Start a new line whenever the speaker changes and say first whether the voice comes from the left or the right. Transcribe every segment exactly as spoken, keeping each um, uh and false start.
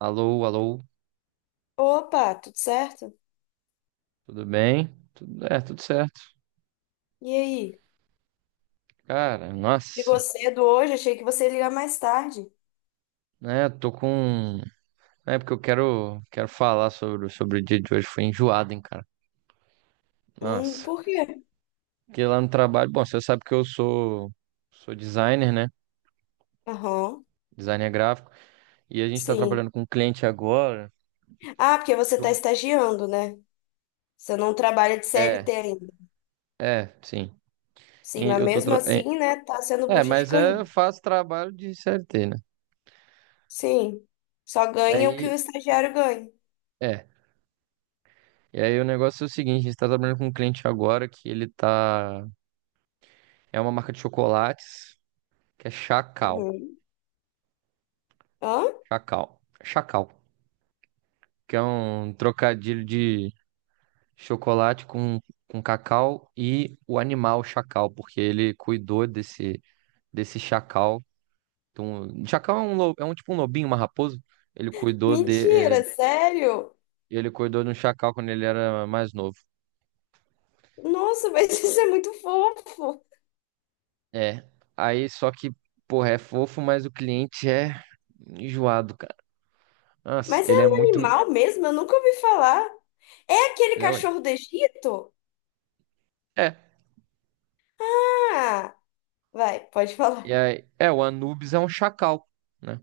right: Alô, alô,
left: Opa, tudo certo?
right: tudo bem? Tudo, é, tudo certo.
left: E aí?
right: Cara,
left: Ligou
right: nossa,
left: cedo hoje? Achei que você ia ligar mais tarde.
right: né? Tô com. É porque eu quero, quero falar sobre, sobre o dia de hoje. Foi enjoado, hein, cara?
left: Hum,
right: Nossa.
left: por quê?
right: Porque lá no trabalho, bom, você sabe que eu sou, sou designer, né?
left: Aham,
right: Designer gráfico. E a gente tá
left: sim.
right: trabalhando com um cliente agora.
left: Ah, porque você tá
right: do-
left: estagiando, né? Você não trabalha de C L T
right: É,
left: ainda.
right: é, sim.
left: Sim,
right: E
left: mas
right: Eu tô
left: mesmo
right: tra- É,
left: assim, né, tá sendo
right: É,
left: bucha de
right: mas é,
left: canhão.
right: eu faço trabalho de C L T, né?
left: Sim, só ganha o que o
right: Aí,
left: estagiário ganha.
right: é. E aí o negócio é o seguinte, a gente tá trabalhando com um cliente agora que ele tá. É uma marca de chocolates que é Chacal.
left: Uhum. Hã?
right: Chacal. Chacal. Que é um trocadilho de chocolate com, com cacau e o animal chacal, porque ele cuidou desse, desse chacal. Então, chacal é um, lo- é um tipo um lobinho, uma raposa. Ele cuidou de, é,
left: Mentira, sério?
right: ele cuidou de um chacal quando ele era mais novo.
left: Nossa, mas isso é muito fofo.
right: É. Aí, só que, porra, é fofo, mas o cliente é enjoado, cara. Nossa,
left: Mas é
right: ele é
left: um
right: muito.
left: animal mesmo? Eu nunca ouvi falar. É aquele
right: É, ué.
left: cachorro do Egito?
right: É.
left: Ah, vai, pode
right: E
left: falar.
right: aí, é, o Anubis é um chacal, né?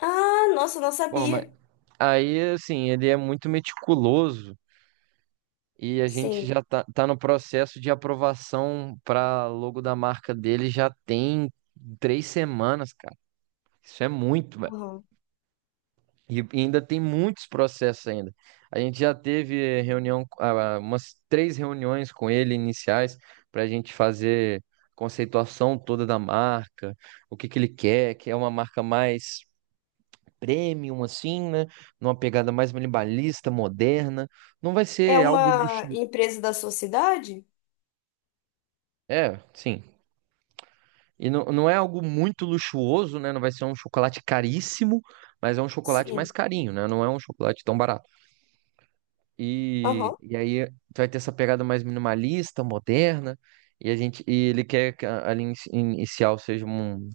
left: Ah, nossa, não
right: Bom, mas
left: sabia.
right: aí, assim, ele é muito meticuloso e a gente
left: Sim.
right: já tá, tá no processo de aprovação para logo da marca dele já tem três semanas, cara. Isso é muito, velho.
left: Aham.
right: E e ainda tem muitos processos ainda. A gente já teve reunião, ah, umas três reuniões com ele iniciais para a gente fazer conceituação toda da marca, o que que ele quer, que é uma marca mais premium, assim, né? Numa pegada mais minimalista, moderna. Não vai
left: É
right: ser algo
left: uma
right: luxuoso.
left: empresa da sua cidade?
right: É, sim. E não, não é algo muito luxuoso, né? Não vai ser um chocolate caríssimo, mas é um chocolate mais
left: Sim.
right: carinho, né? Não é um chocolate tão barato. E,
left: Aham.
right: e aí tu vai ter essa pegada mais minimalista, moderna. E a gente, e ele quer que a, a linha inici- inicial seja um-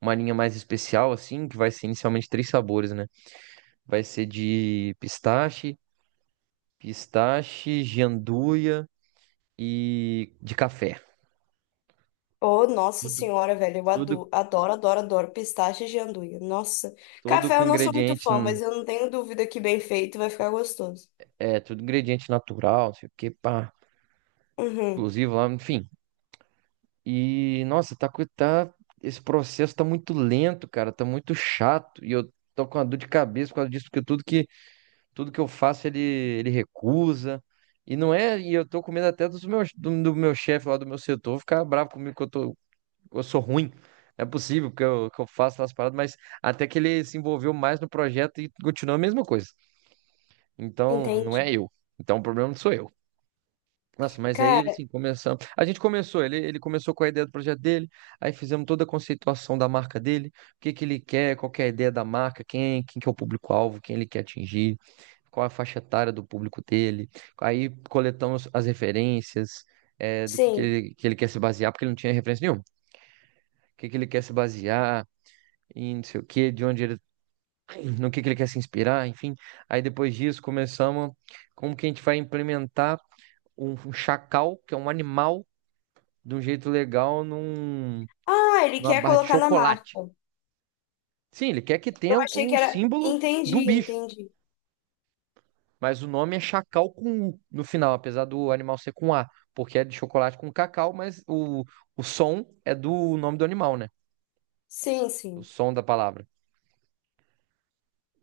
right: uma linha mais especial, assim, que vai ser inicialmente três sabores, né? Vai ser de pistache, pistache, gianduia e de café.
left: Oh, nossa
right: Tudo,
left: senhora, velho, eu
right: tudo,
left: ado- adoro, adoro, adoro pistache de anduia. Nossa.
right: tudo
left: Café
right: com
left: eu não sou muito
right: ingrediente,
left: fã, mas eu não tenho dúvida que bem feito vai ficar gostoso.
right: é, tudo ingrediente natural, não sei o que, pá,
left: Uhum,
right: exclusivo lá, enfim. E, nossa, tá, co- tá, esse processo tá muito lento, cara, tá muito chato. E eu tô com uma dor de cabeça por causa disso, porque tudo que, tudo que eu faço ele, ele recusa. E não é, e eu tô com medo até dos meus, do, do meu chefe lá do meu setor ficar bravo comigo que eu tô, eu sou ruim. Não é possível que eu, que eu faço as paradas, mas até que ele se envolveu mais no projeto e continuou a mesma coisa. Então, não
left: entendi.
right: é eu. Então, o problema não sou eu. Nossa, mas aí,
left: Cara,
right: assim, começamos. A gente começou, ele, ele começou com a ideia do projeto dele, aí fizemos toda a conceituação da marca dele, o que que ele quer, qual que é a ideia da marca, quem, quem que é o público-alvo, quem ele quer atingir, qual é a faixa etária do público dele. Aí coletamos as referências, eh, do que que
left: sim.
right: ele, que ele quer se basear, porque ele não tinha referência nenhuma. O que que ele quer se basear, e não sei o que, de onde ele, no que que ele quer se inspirar, enfim. Aí depois disso começamos como que a gente vai implementar um, um chacal, que é um animal, de um jeito legal num,
left: Ah, ele
right: numa
left: quer
right: barra de
left: colocar na marca.
right: chocolate. Sim, ele quer que
left: Eu
right: tenha
left: achei que
right: o
left: era.
right: símbolo do
left: Entendi,
right: bicho,
left: entendi.
right: mas o nome é chacal com U no final, apesar do animal ser com A, porque é de chocolate com cacau, mas o, o som é do nome do animal, né?
left: Sim,
right: O
left: sim,
right: som da palavra.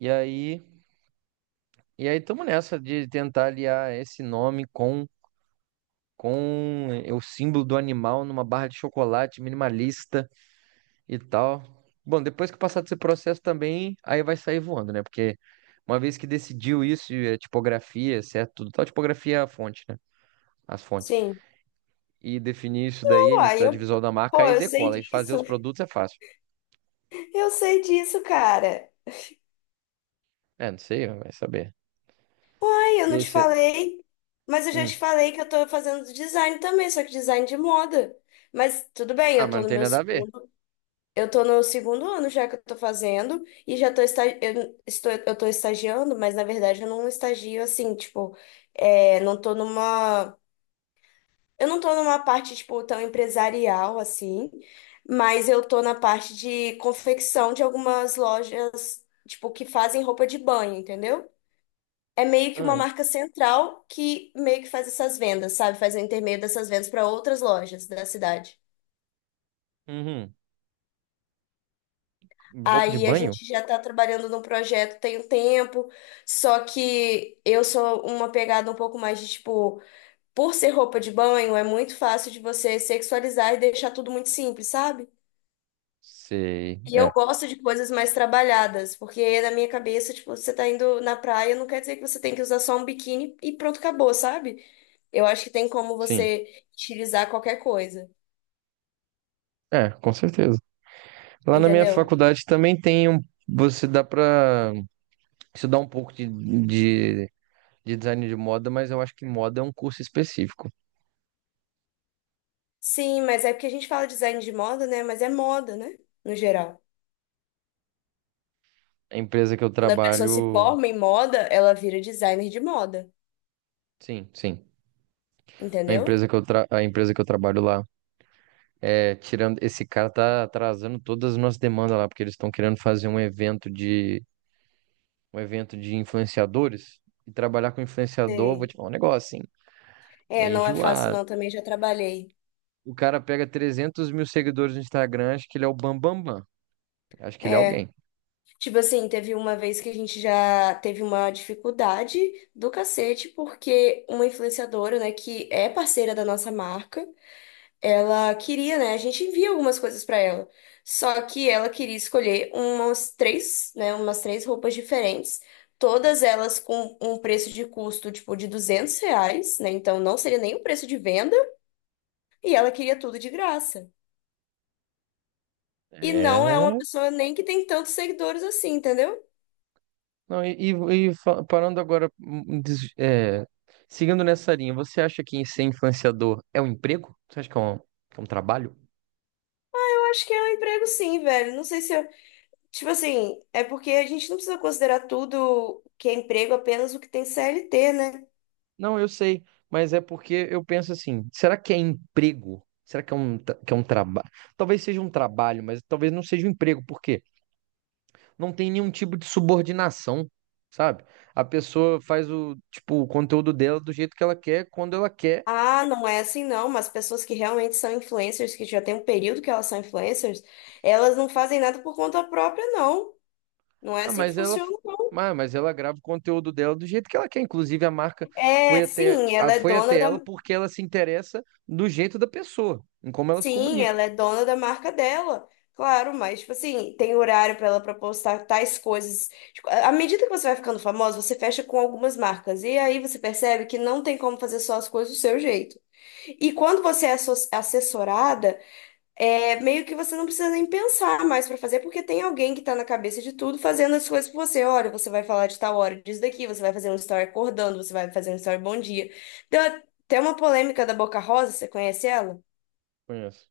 right: E aí, e aí estamos nessa de tentar aliar esse nome com com eh, o símbolo do animal numa barra de chocolate minimalista e tal. Bom, depois que passar desse processo também, aí vai sair voando, né? Porque uma vez que decidiu isso, e a tipografia, certo? Tudo tal, tipografia é a fonte, né? As fontes.
left: sim.
right: E definir isso daí, a
left: Uai,
right: identidade
left: eu...
right: visual da marca,
left: Pô,
right: aí
left: eu sei
right: decola. E fazer
left: disso.
right: os produtos é fácil.
left: Eu sei disso, cara.
right: É, não sei, vai saber.
left: Ai, eu
right: E
left: não
right: aí
left: te
right: você.
left: falei, mas eu já
right: Hum.
left: te falei que eu tô fazendo design também, só que design de moda. Mas tudo bem,
right: Ah,
left: eu
right: mas
left: tô
right: não
left: no
right: tem
left: meu
right: nada a ver.
left: segundo, eu tô no segundo ano já que eu tô fazendo e já tô esta, eu estou eu tô estagiando, mas na verdade eu não estagio assim, tipo, é, não tô numa eu não tô numa parte tipo tão empresarial assim, mas eu tô na parte de confecção de algumas lojas, tipo, que fazem roupa de banho, entendeu? É meio que
right: Ah,
left: uma
right: e-
left: marca central que meio que faz essas vendas, sabe? Faz o intermédio dessas vendas para outras lojas da cidade.
right: uhum. Roupa de
left: Aí a
right: banho?
left: gente já está trabalhando num projeto tem um tempo, só que eu sou uma pegada um pouco mais de tipo, por ser roupa de banho, é muito fácil de você sexualizar e deixar tudo muito simples, sabe?
right: Sei.
left: E eu
right: É,
left: gosto de coisas mais trabalhadas, porque na minha cabeça, tipo, você tá indo na praia, não quer dizer que você tem que usar só um biquíni e pronto, acabou, sabe? Eu acho que tem como
right: sim.
left: você utilizar qualquer coisa,
right: É, com certeza. Lá na minha
left: entendeu?
right: faculdade também tem um. Você dá pra estudar um pouco de, de, de design de moda, mas eu acho que moda é um curso específico.
left: Sim, mas é porque a gente fala design de moda, né? Mas é moda, né? No geral.
right: A empresa que eu
left: Quando a pessoa se
right: trabalho.
left: forma em moda, ela vira designer de moda,
right: Sim, sim. A
left: entendeu?
right: empresa que eu, tra... a empresa que eu trabalho lá é tirando. Esse cara tá atrasando todas as nossas demandas lá, porque eles estão querendo fazer um evento de um evento de influenciadores. E trabalhar com influenciador, vou
left: Sei.
right: te falar um negócio, assim.
left: É,
right: É
left: não é fácil
right: enjoado.
left: não, também já trabalhei.
right: O cara pega trezentos mil seguidores no Instagram, acho que ele é o Bambambam. Bam, Bam. Bam. Acho que ele é
left: É,
right: alguém.
left: tipo assim, teve uma vez que a gente já teve uma dificuldade do cacete, porque uma influenciadora, né, que é parceira da nossa marca, ela queria, né? A gente envia algumas coisas pra ela. Só que ela queria escolher umas três, né? Umas três roupas diferentes. Todas elas com um preço de custo, tipo, de duzentos reais, né? Então não seria nem o preço de venda. E ela queria tudo de graça. E não é uma
right: É.
left: pessoa nem que tem tantos seguidores assim, entendeu?
right: Não, e, e- e fa- parando agora, hum, des- é, seguindo nessa linha, você acha que ser influenciador é um emprego? Você acha que é um, que é um trabalho?
left: Eu acho que é um emprego sim, velho. Não sei se eu... Tipo assim, é porque a gente não precisa considerar tudo que é emprego apenas o que tem C L T, né?
right: Não, eu sei, mas é porque eu penso assim: será que é emprego? Será que é um, tra- que é um trabalho? Talvez seja um trabalho, mas talvez não seja um emprego, porque não tem nenhum tipo de subordinação, sabe? A pessoa faz o, tipo, o conteúdo dela do jeito que ela quer, quando ela quer.
left: Ah, não é assim não, mas pessoas que realmente são influencers, que já tem um período que elas são influencers, elas não fazem nada por conta própria, não. Não é
right: Ah,
left: assim que
right: mas ela,
left: funciona, não.
right: mas, mas ela grava o conteúdo dela do jeito que ela quer. Inclusive, a marca foi
left: É,
right: até,
left: sim,
right: a-
left: ela é
right: foi
left: dona
right: até
left: da,
right: ela porque ela se interessa do jeito da pessoa, em como ela se
left: sim,
right: comunica.
left: ela é dona da marca dela. Claro, mas tipo assim, tem horário para ela pra postar tais coisas. Tipo, à medida que você vai ficando famosa, você fecha com algumas marcas e aí você percebe que não tem como fazer só as coisas do seu jeito. E quando você é asso- assessorada. É meio que você não precisa nem pensar mais pra fazer, porque tem alguém que tá na cabeça de tudo fazendo as coisas por você. Olha, você vai falar de tal hora disso daqui, você vai fazer um story acordando, você vai fazer um story bom dia. Deu até uma polêmica da Boca Rosa, você conhece ela?
right: Conheço.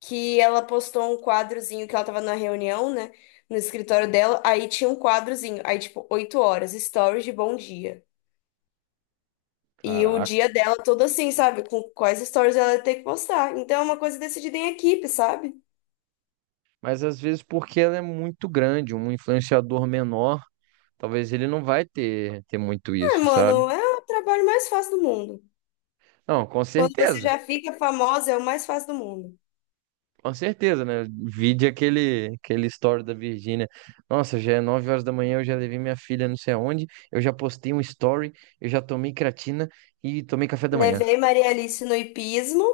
left: Que ela postou um quadrozinho que ela tava na reunião, né? No escritório dela, aí tinha um quadrozinho, aí tipo, oito horas, stories de bom dia. E o
right: Caraca.
left: dia dela todo assim, sabe? Com quais stories ela ia ter que postar. Então é uma coisa decidida em equipe, sabe?
right: Mas às vezes porque ela é muito grande, um influenciador menor, talvez ele não vai ter, ter muito
left: É,
right: isso, sabe?
left: mano, é o trabalho mais fácil do mundo.
right: Não, com
left: Quando você
right: certeza.
left: já fica famosa, é o mais fácil do mundo.
right: Com certeza, né? Vide aquele, aquele story da Virgínia. Nossa, já é nove horas da manhã, eu já levei minha filha não sei aonde, eu já postei um story, eu já tomei creatina e tomei café da manhã.
left: Levei Maria Alice no hipismo,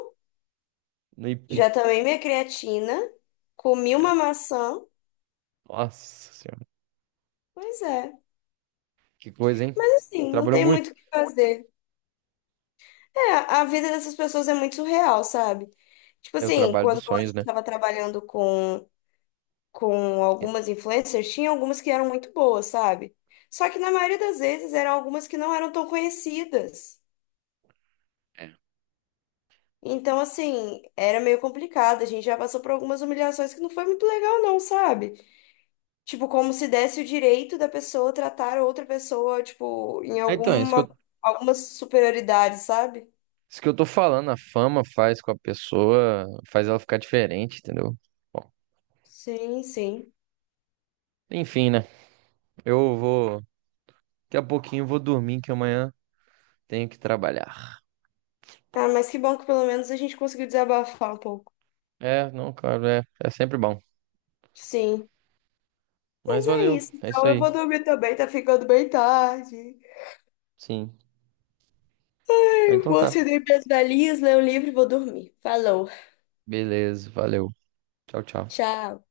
right: E-
left: já tomei minha creatina, comi uma maçã.
right: Nossa senhora,
left: Pois é.
right: que coisa, hein?
left: Mas assim, não
right: Trabalhou
left: tem
right: muito.
left: muito o que fazer. É, a vida dessas pessoas é muito surreal, sabe? Tipo
right: É o
left: assim,
right: trabalho
left: quando
right: dos
left: a
right: sonhos, né?
left: gente tava trabalhando com, com algumas influencers, tinha algumas que eram muito boas, sabe? Só que na maioria das vezes eram algumas que não eram tão conhecidas. Então, assim, era meio complicado. A gente já passou por algumas humilhações que não foi muito legal, não, sabe? Tipo, como se desse o direito da pessoa tratar outra pessoa, tipo, em
right: É. Então, é isso que
left: alguma,
right: eu,
left: alguma superioridade, sabe?
right: isso que eu tô falando, a fama faz com a pessoa, faz ela ficar diferente, entendeu? Bom,
left: Sim, sim.
right: enfim, né? Eu vou, daqui a pouquinho eu vou dormir, que amanhã tenho que trabalhar.
left: Ah, mas que bom que pelo menos a gente conseguiu desabafar um pouco.
right: É, não, cara, é, é sempre bom.
left: Sim.
right: Mas
left: Mas é
right: valeu,
left: isso.
right: é isso
left: Então, eu
right: aí.
left: vou dormir também, tá ficando bem tarde.
right: Sim. Ah,
left: Eu
right: então
left: vou
right: tá.
left: acender minhas velhinhas, ler um livro e vou dormir. Falou.
right: Beleza, valeu. Tchau, tchau.
left: Tchau.